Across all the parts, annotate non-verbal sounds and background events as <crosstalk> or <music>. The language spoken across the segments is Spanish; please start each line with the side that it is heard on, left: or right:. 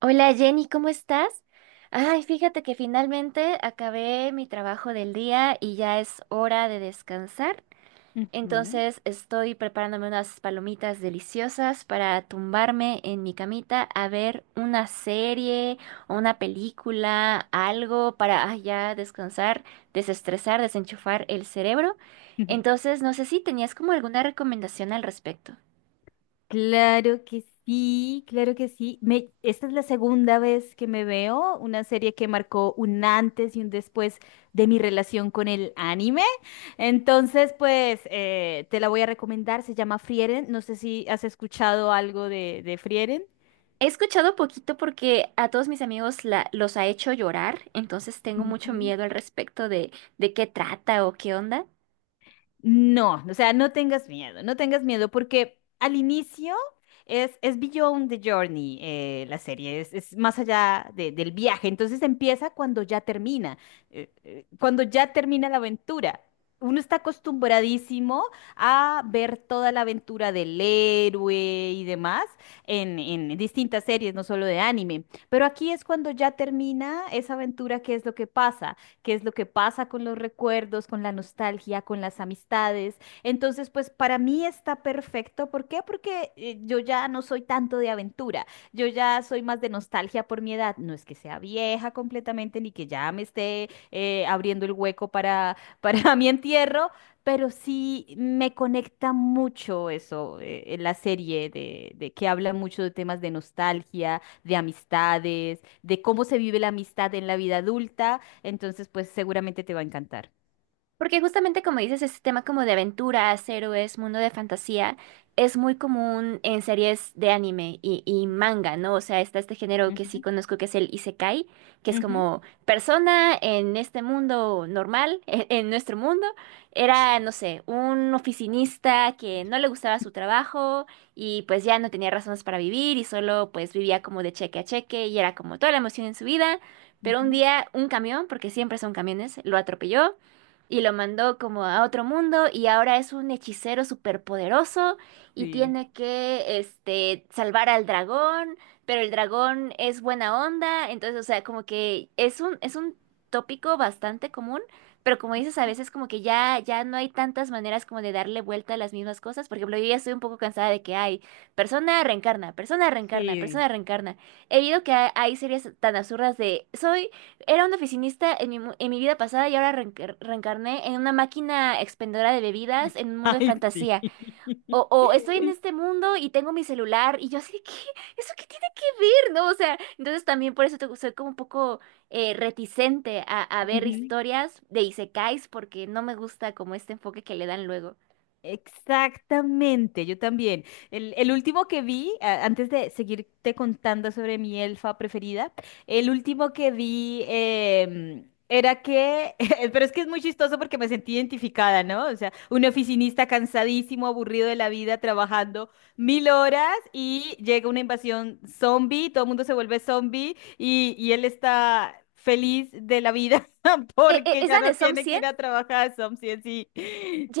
right: Hola Jenny, ¿cómo estás? Ay, fíjate que finalmente acabé mi trabajo del día y ya es hora de descansar.
left: Ujú.
right: Entonces estoy preparándome unas palomitas deliciosas para tumbarme en mi camita a ver una serie o una película, algo para ya descansar, desestresar, desenchufar el cerebro.
left: <laughs>
right: Entonces, no sé si tenías como alguna recomendación al respecto.
left: Claro que sí, claro que sí. Esta es la segunda vez que me veo una serie que marcó un antes y un después de mi relación con el anime. Entonces, pues te la voy a recomendar. Se llama Frieren. No sé si has escuchado algo de Frieren.
right: He escuchado poquito porque a todos mis amigos los ha hecho llorar, entonces tengo mucho
left: Ujú.
right: miedo al respecto de qué trata o qué onda.
left: No, o sea, no tengas miedo, no tengas miedo, porque al inicio es Beyond the Journey, la serie, es más allá del viaje, entonces empieza cuando ya termina la aventura. Uno está acostumbradísimo a ver toda la aventura del héroe y demás en distintas series, no solo de anime, pero aquí es cuando ya termina esa aventura, qué es lo que pasa qué es lo que pasa con los recuerdos, con la nostalgia, con las amistades. Entonces, pues para mí está perfecto. ¿Por qué? Porque yo ya no soy tanto de aventura. Yo ya soy más de nostalgia por mi edad. No es que sea vieja completamente ni que ya me esté abriendo el hueco para, <laughs> para mi entierro, pero sí me conecta mucho eso, la serie de que habla mucho de temas de nostalgia, de amistades, de cómo se vive la amistad en la vida adulta, entonces, pues seguramente te va a encantar.
right: Porque justamente como dices, este tema como de aventuras, héroes, mundo de fantasía, es muy común en series de anime y manga, ¿no? O sea, está este género que sí
left: Ujú,
right: conozco que es el isekai, que es
left: ujú,
right: como persona en este mundo normal, <laughs> en nuestro mundo, era, no sé, un oficinista que no le gustaba su trabajo y pues ya no tenía razones para vivir y solo pues vivía como de cheque a cheque y era como toda la emoción en su vida. Pero un
left: ujú.
right: día un camión, porque siempre son camiones, lo atropelló y lo mandó como a otro mundo y ahora es un hechicero superpoderoso y
left: Sí,
right: tiene que este salvar al dragón, pero el dragón es buena onda, entonces, o sea, como que es un tópico bastante común, pero como dices, a veces como que ya no hay tantas maneras como de darle vuelta a las mismas cosas, por ejemplo, yo ya estoy un poco cansada de que hay persona reencarna, persona reencarna,
left: sí.
right: persona reencarna. He oído que hay series tan absurdas de soy era un oficinista en en mi vida pasada y ahora reencarné en una máquina expendedora de bebidas en un mundo de
left: Ay, sí.
right: fantasía. O estoy en
left: <laughs>
right: este mundo y tengo mi celular y yo así de, ¿qué? ¿Eso qué tiene que ver? ¿No? O sea, entonces también por eso soy como un poco reticente a ver
left: Ujú.
right: historias de isekais porque no me gusta como este enfoque que le dan luego.
left: Exactamente, yo también. El último que vi, antes de seguirte contando sobre mi elfa preferida, el último que vi era que, <laughs> pero es que es muy chistoso porque me sentí identificada, ¿no? O sea, un oficinista cansadísimo, aburrido de la vida, trabajando mil horas y llega una invasión zombie, todo el mundo se vuelve zombie y él está feliz de la vida <laughs> porque
right: ¿Es
left: ya
right: la de
left: no
right: Som
left: tiene que
right: 100?
left: ir a trabajar, zombie. Sí,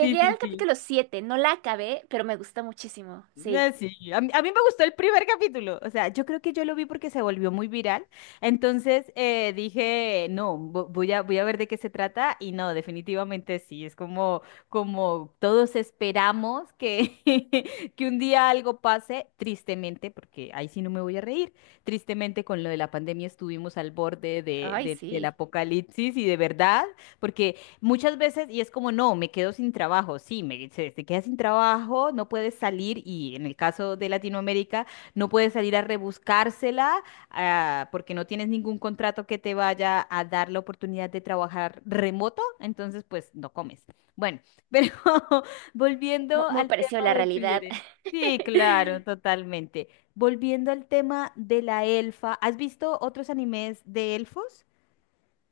left: sí, sí,
right: al
left: sí, sí.
right: capítulo siete, no la acabé, pero me gusta muchísimo.
left: No,
right: Sí.
left: sí, a mí me gustó el primer capítulo, o sea, yo creo que yo lo vi porque se volvió muy viral, entonces dije, no, voy a ver de qué se trata y no, definitivamente sí, es como, como todos esperamos que, <laughs> que un día algo pase, tristemente, porque ahí sí no me voy a reír, tristemente con lo de la pandemia estuvimos al borde de,
right: Ay,
left: del
right: sí.
left: apocalipsis y de verdad, porque muchas veces, y es como, no, me quedo sin trabajo. Sí, te quedas sin trabajo, no puedes salir, y en el caso de Latinoamérica, no puedes salir a rebuscársela, ah, porque no tienes ningún contrato que te vaya a dar la oportunidad de trabajar remoto, entonces pues no comes. Bueno, pero <laughs> volviendo
right: Muy
left: al
right: parecido a
left: tema
right: la
left: de
right: realidad.
left: Friere. Sí, claro,
right: <laughs>
left: totalmente. Volviendo al tema de la elfa, ¿has visto otros animes de elfos?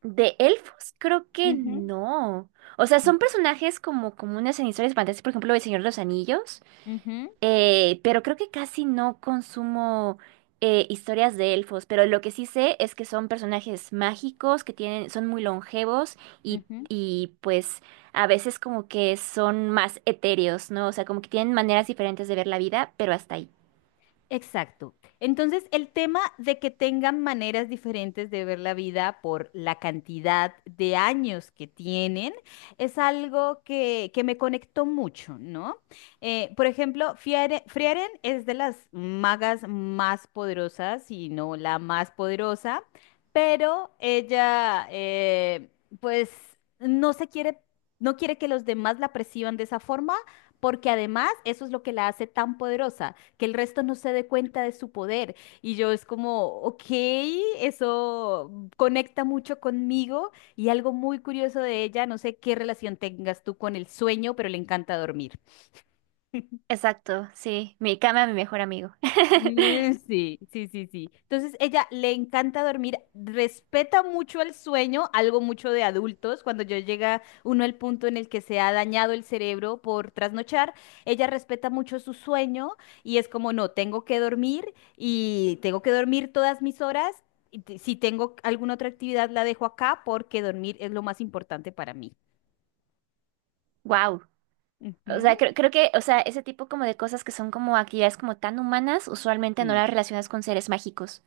right: De elfos, creo que
left: Ujú,
right: no. O sea, son personajes como comunes en historias fantásticas, por ejemplo, El Señor de los Anillos.
left: ujú,
right: Pero creo que casi no consumo historias de elfos. Pero lo que sí sé es que son personajes mágicos, que tienen, son muy longevos
left: ujú.
right: y pues a veces como que son más etéreos, ¿no? O sea, como que tienen maneras diferentes de ver la vida, pero hasta ahí.
left: Exacto. Entonces, el tema de que tengan maneras diferentes de ver la vida por la cantidad de años que tienen es algo que me conectó mucho, ¿no? Por ejemplo, Frieren es de las magas más poderosas, si no la más poderosa, pero ella, pues, no se quiere, no quiere que los demás la perciban de esa forma, porque además eso es lo que la hace tan poderosa que el resto no se dé cuenta de su poder. Y yo es como, ok, eso conecta mucho conmigo y algo muy curioso de ella, no sé qué relación tengas tú con el sueño, pero le encanta dormir. <laughs>
right: Exacto, sí. Mi cama, mi mejor amigo. <laughs>
left: Mm, sí, sí, sí, sí. Entonces, ella le encanta dormir, respeta mucho el sueño, algo mucho de adultos. Cuando yo llega uno al punto en el que se ha dañado el cerebro por trasnochar, ella respeta mucho su sueño y es como, no, tengo que dormir y tengo que dormir todas mis horas. Si tengo alguna otra actividad, la dejo acá porque dormir es lo más importante para mí.
right: Wow. O sea,
left: Ujú,
right: creo, creo que, o sea, ese tipo como de cosas que son como actividades como tan humanas, usualmente no
left: sí.
right: las relacionas con seres mágicos.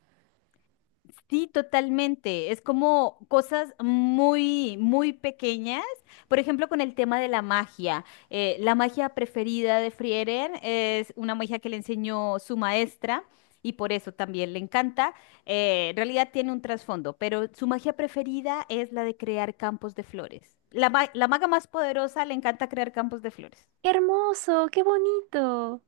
left: Sí, totalmente. Es como cosas muy, muy pequeñas. Por ejemplo, con el tema de la magia. La magia preferida de Frieren es una magia que le enseñó su maestra y por eso también le encanta. En realidad tiene un trasfondo, pero su magia preferida es la de crear campos de flores. La, la maga más poderosa le encanta crear campos de flores.
right: ¡Qué hermoso! ¡Qué bonito!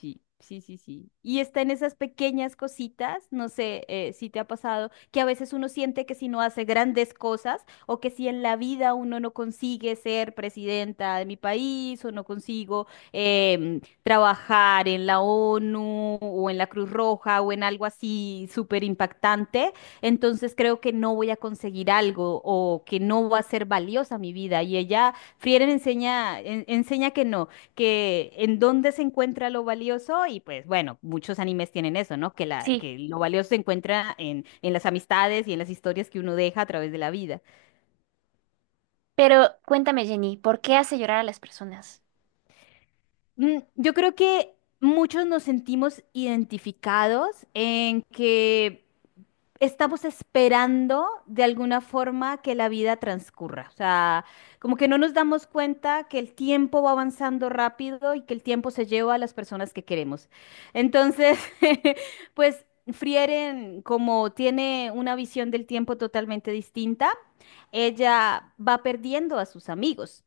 left: Sí, sí, sí, sí. Y está en esas pequeñas cositas, no sé si te ha pasado, que a veces uno siente que si no hace grandes cosas o que si en la vida uno no consigue ser presidenta de mi país o no consigo trabajar en la ONU o en la Cruz Roja o en algo así súper impactante, entonces creo que no voy a conseguir algo o que no va a ser valiosa mi vida. Y ella, Frieren enseña, enseña que no, que en dónde se encuentra lo valioso y pues bueno, muchos animes tienen eso, ¿no?
right: Sí,
left: Que lo valioso se encuentra en las amistades y en las historias que uno deja a través de la vida.
right: pero cuéntame, Jenny, ¿por qué hace llorar a las personas?
left: Mm, yo creo que muchos nos sentimos identificados en que estamos esperando de alguna forma que la vida transcurra. O sea, como que no nos damos cuenta que el tiempo va avanzando rápido y que el tiempo se lleva a las personas que queremos. Entonces, <laughs> pues Frieren, como tiene una visión del tiempo totalmente distinta, ella va perdiendo a sus amigos.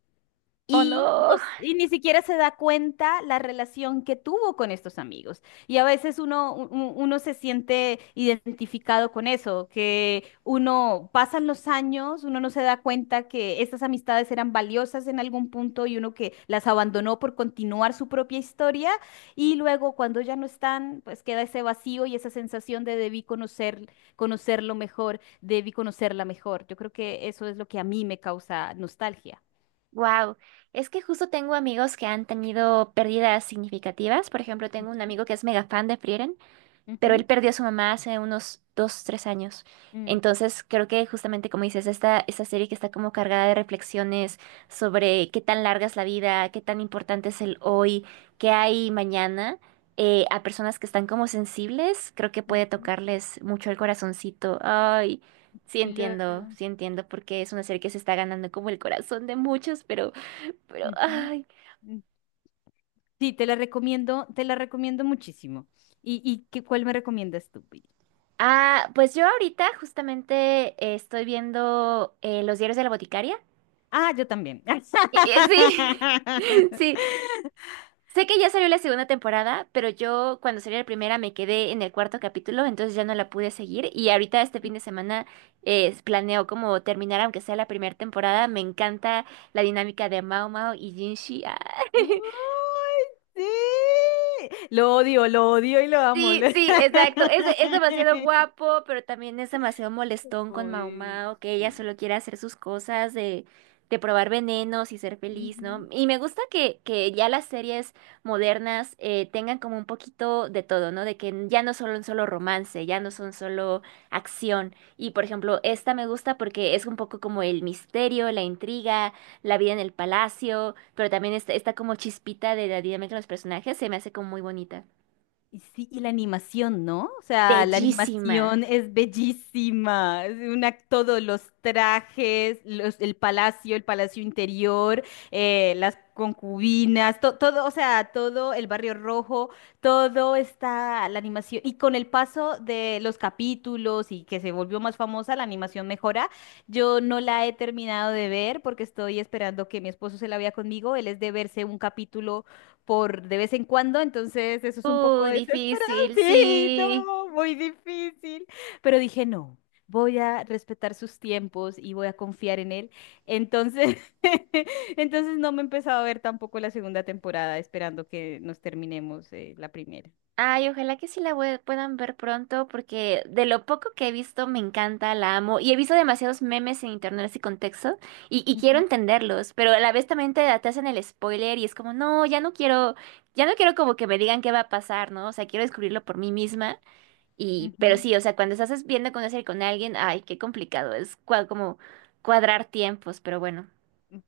right: ¡Oh,
left: Y,
right: no!
left: pues, y ni siquiera se da cuenta la relación que tuvo con estos amigos. Y a veces uno, uno se siente identificado con eso, que uno pasan los años, uno no se da cuenta que estas amistades eran valiosas en algún punto y uno que las abandonó por continuar su propia historia. Y luego cuando ya no están, pues queda ese vacío y esa sensación de debí conocer, conocerlo mejor, debí conocerla mejor. Yo creo que eso es lo que a mí me causa nostalgia.
right: ¡Wow! Es que justo tengo amigos que han tenido pérdidas significativas. Por ejemplo, tengo un amigo que es mega fan de Frieren. Pero él
left: Ujú,
right: perdió a su mamá hace unos dos, tres años.
left: mm.
right: Entonces, creo que justamente como dices, esta serie que está como cargada de reflexiones sobre qué tan larga es la vida, qué tan importante es el hoy, qué hay mañana, a personas que están como sensibles, creo que puede
left: Ujú,
right: tocarles mucho el corazoncito. Ay,
left: claro.
right: sí entiendo, porque es una serie que se está ganando como el corazón de muchos, pero,
left: Ujú,
right: ay.
left: mm. Sí, te la recomiendo muchísimo. ¿¿Y cuál me recomiendas tú, Pili?
right: Ah, pues yo ahorita justamente estoy viendo Los diarios de la boticaria.
left: Ah, yo también. <laughs> ¡Ay,
right: Sí, <laughs> sí. Sé que ya salió la segunda temporada, pero yo cuando salió la primera me quedé en el cuarto capítulo, entonces ya no la pude seguir. Y ahorita este fin de semana planeo como terminar, aunque sea la primera temporada. Me encanta la dinámica de Mao Mao y Jinshi. Ah. <laughs>
left: sí! Lo odio y lo amo. <laughs>
right: Sí,
left: Lo-
right: sí, exacto. Es, es demasiado guapo, pero también es demasiado molestón con Mao
left: Ay,
right: Mao, que ella
left: sí.
right: solo quiere hacer sus cosas de probar venenos y ser feliz,
left: Ujú.
right: ¿no? Y me gusta que ya las series modernas tengan como un poquito de todo, ¿no? De que ya no son solo romance, ya no son solo acción. Y por ejemplo, esta me gusta porque es un poco como el misterio, la intriga, la vida en el palacio, pero también está, está como chispita de la dinámica de los personajes, se me hace como muy bonita.
left: Y sí, y la animación, ¿no? O sea, la
right: Bellísima.
left: animación es bellísima. Es una, todos los trajes, los, el palacio interior, las concubinas, todo, o sea, todo el barrio rojo, todo está la animación. Y con el paso de los capítulos y que se volvió más famosa, la animación mejora. Yo no la he terminado de ver porque estoy esperando que mi esposo se la vea conmigo. Él es de verse un capítulo por de vez en cuando, entonces eso es un poco
right: Uy,
left: desesperado.
right: difícil,
left: Sí, <laughs>
right: sí.
left: no, muy difícil. Pero dije, no, voy a respetar sus tiempos y voy a confiar en él. Entonces, <laughs> entonces no me he empezado a ver tampoco la segunda temporada, esperando que nos terminemos la primera.
right: Ay, ojalá que sí la puedan ver pronto, porque de lo poco que he visto me encanta, la amo. Y he visto demasiados memes en internet así con texto, y quiero
left: Ujú,
right: entenderlos, pero a la vez también te hacen el spoiler y es como, no, ya no quiero como que me digan qué va a pasar, ¿no? O sea, quiero descubrirlo por mí misma. Y, pero
left: ujú.
right: sí, o sea, cuando estás viendo con serie con alguien, ay, qué complicado, es como cuadrar tiempos, pero bueno.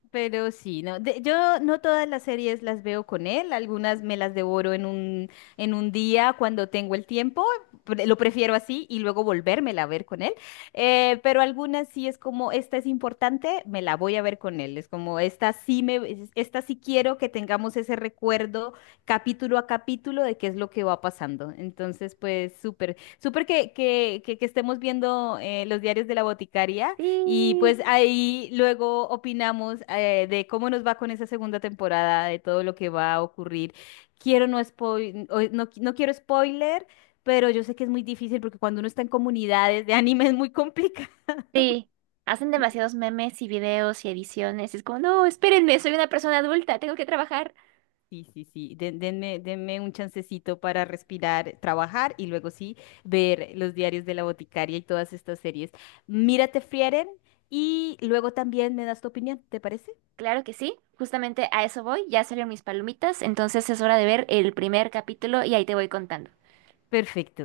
left: Pero sí, no. Yo no todas las series las veo con él, algunas me las devoro en un día cuando tengo el tiempo, lo prefiero así y luego volvérmela a ver con él. Pero algunas sí es como, esta es importante, me la voy a ver con él. Es como, esta sí quiero que tengamos ese recuerdo capítulo a capítulo de qué es lo que va pasando. Entonces, pues súper, súper que estemos viendo los diarios de la boticaria y
right: Sí.
left: pues ahí luego opinamos de cómo nos va con esa segunda temporada, de todo lo que va a ocurrir. Quiero no spoil, no quiero spoiler, pero yo sé que es muy difícil porque cuando uno está en comunidades de anime es muy complicado. <laughs>
right: Sí, hacen demasiados memes y videos y ediciones. Es como, no, espérenme, soy una persona adulta, tengo que trabajar.
left: Sí, sí, sí. Denme, denme un chancecito para respirar, trabajar y luego sí ver los diarios de la boticaria y todas estas series. Mírate, Frieren, y luego también me das tu opinión, ¿te parece?
right: Claro que sí, justamente a eso voy. Ya salieron mis palomitas, entonces es hora de ver el primer capítulo y ahí te voy contando.
left: Perfecto.